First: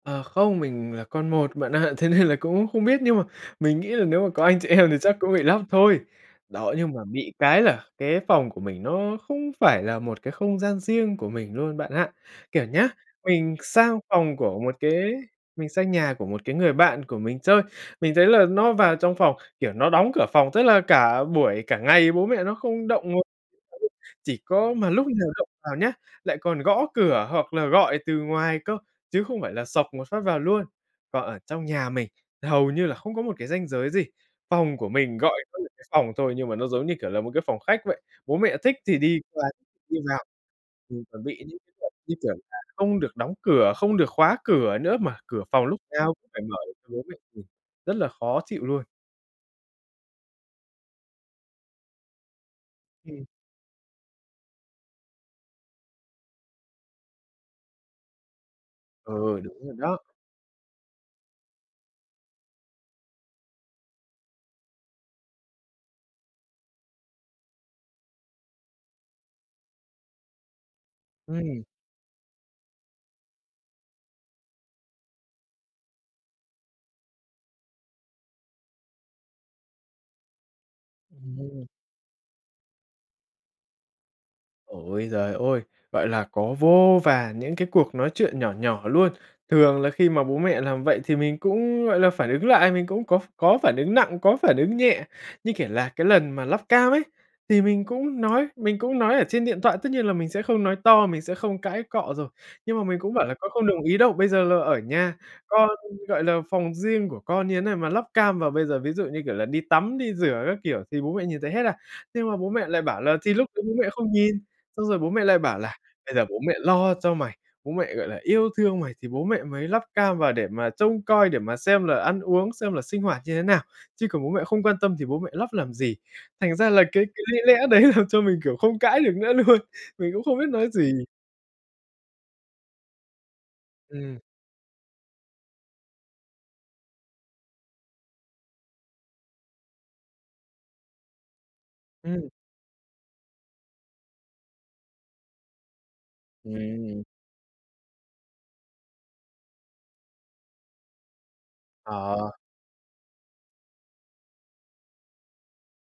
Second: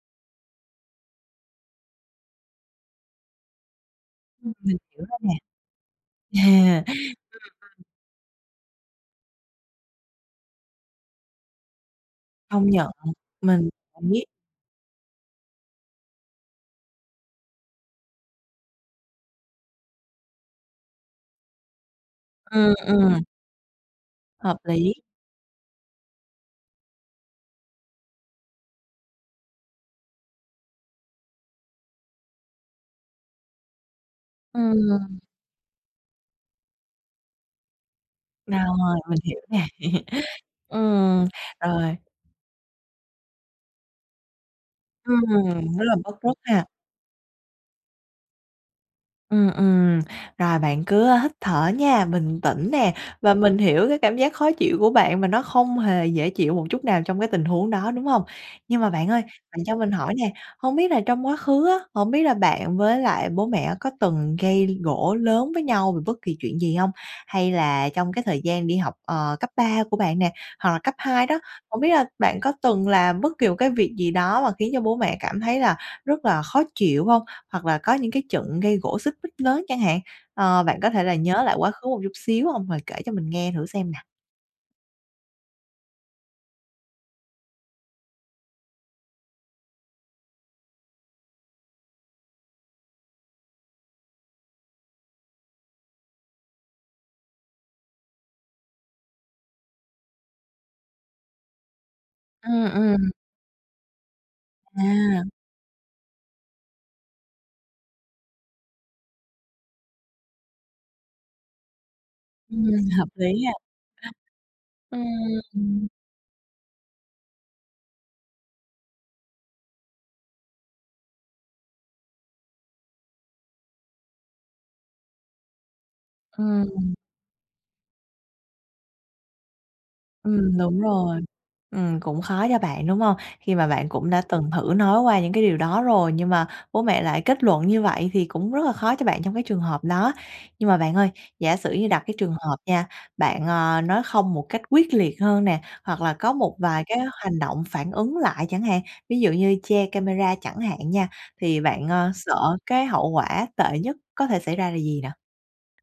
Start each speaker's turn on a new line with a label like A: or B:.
A: Ờ, không, mình là con một bạn ạ, thế nên là cũng không biết nhưng mà mình nghĩ là nếu mà có
B: Ừm,
A: anh chị
B: mình
A: em thì
B: hiểu
A: chắc
B: rồi nè.
A: cũng bị lắp thôi. Đó,
B: À,
A: nhưng
B: ừm,
A: mà bị cái
B: ừ.
A: là cái phòng của mình nó không phải là một cái không gian riêng của mình luôn bạn ạ. Kiểu
B: Công nhận,
A: nhá, mình
B: mình
A: sang
B: biết.
A: phòng của một cái mình sang nhà của một cái người bạn của mình chơi, mình thấy là nó vào trong phòng, kiểu, nó đóng cửa phòng, tức là cả buổi cả ngày bố mẹ nó
B: Ừm,
A: không động ng
B: ừm.
A: chỉ
B: Hợp
A: có mà
B: lý.
A: lúc nào động vào nhá, lại còn gõ cửa hoặc là gọi từ ngoài cơ, chứ không phải là xộc một phát vào luôn. Còn ở trong nhà mình hầu như là không có một cái ranh giới gì, phòng của mình
B: Ừm.
A: gọi có những phòng thôi nhưng mà nó giống như, kiểu là, một cái phòng khách vậy, bố mẹ
B: Rồi,
A: thích thì
B: mình
A: đi
B: hiểu
A: qua
B: nè.
A: đi vào, ừm, chuẩn
B: Ừm,
A: bị những kiểu
B: rồi.
A: như kiểu là không được đóng cửa, không được khóa cửa nữa mà
B: Ừm,
A: cửa phòng lúc
B: nó làm rất
A: nào cũng
B: tốt
A: phải mở
B: ha.
A: để cho bố mẹ, ừm rất là khó chịu luôn.
B: Ừm, ừm, rồi bạn cứ hít thở nha, bình tĩnh nè
A: Ừm.
B: và mình hiểu cái cảm giác khó chịu của bạn, mà nó không hề dễ chịu một chút nào trong cái tình huống đó, đúng hông? Nhưng mà bạn ơi
A: Ừ, đúng
B: bạn cho
A: rồi
B: mình
A: đó.
B: hỏi nè, hông biết là trong quá khứ á, hổng biết là bạn với lại bố mẹ có từng gây gổ lớn với nhau về bất kỳ chuyện gì hông? Hay là trong cái thời gian đi học, ờ, cấp 3 của bạn nè, hoặc là cấp 2 đó,
A: Ừm.
B: hổng biết là bạn có từng làm bất kỳ một cái việc gì đó, mà khiến cho bố mẹ cảm thấy là rất là khó chịu hông? Hoặc là có những cái trận gây gổ xích mích lớn chẳng hạn? Ờ, bạn có thể là nhớ lại
A: Ừm.
B: quá khứ một chút xíu hông? Rồi kể cho mình nghe thử xem nè.
A: Ôi giời ôi! Gọi là, có vô vàn những cái cuộc nói chuyện nhỏ nhỏ luôn. Thường là khi mà bố mẹ làm vậy thì mình cũng, gọi là, phản ứng lại, mình cũng có ph có phản ứng nặng, có phản ứng nhẹ như, kiểu là, cái lần mà lắp cam ấy, thì mình cũng nói, mình cũng nói ở trên điện thoại tất nhiên là mình sẽ không nói to, mình sẽ không cãi cọ rồi.
B: Ừm,
A: Nhưng mà mình
B: ừm.
A: cũng bảo là "Con không đồng ý đâu, bây giờ là ở
B: À.
A: nhà, con gọi là, phòng riêng của con như thế này mà lắp cam vào, bây giờ ví dụ như, kiểu là, đi tắm đi rửa các kiểu thì bố mẹ nhìn thấy hết à?" Nhưng mà bố mẹ lại
B: Ừm,
A: bảo
B: hợp
A: là "Thì
B: lý
A: lúc
B: ha.
A: đấy bố mẹ không nhìn" xong rồi
B: Ưm,
A: bố mẹ lại bảo là
B: ừm.
A: "bây giờ bố mẹ lo cho mày, bố mẹ, gọi là, yêu thương mày thì bố mẹ mới lắp cam vào để mà trông coi, để mà xem là ăn uống, xem là sinh hoạt như thế nào, chứ còn bố mẹ không quan tâm thì bố mẹ lắp làm gì?" Thành ra là
B: Ừm.
A: cái cái lý lẽ đấy làm cho mình, kiểu, không cãi được nữa luôn, mình cũng không biết
B: Ừm,
A: nói
B: đúng
A: gì.
B: rồi. Ừm, cũng khó cho bạn, đúng hông? Khi mà bạn cũng
A: Ừm.
B: đã từng thử nói qua những cái điều đó rồi, nhưng mà bố mẹ lại kết luận như vậy, thì cũng rất là khó cho bạn trong cái trường hợp đó. Nhưng mà bạn ơi, giả sử như đặt cái
A: Ừm.
B: trường hợp nha, bạn, à, nói không một cách quyết liệt hơn nè, hoặc là có một vài cái
A: Ừm.
B: hành động phản ứng lại chẳng hạn, ví dụ như che camera chẳng hạn nha, thì bạn, ơ,
A: Ờ.
B: sợ cái hậu quả tệ nhất có thể xảy ra là gì nào?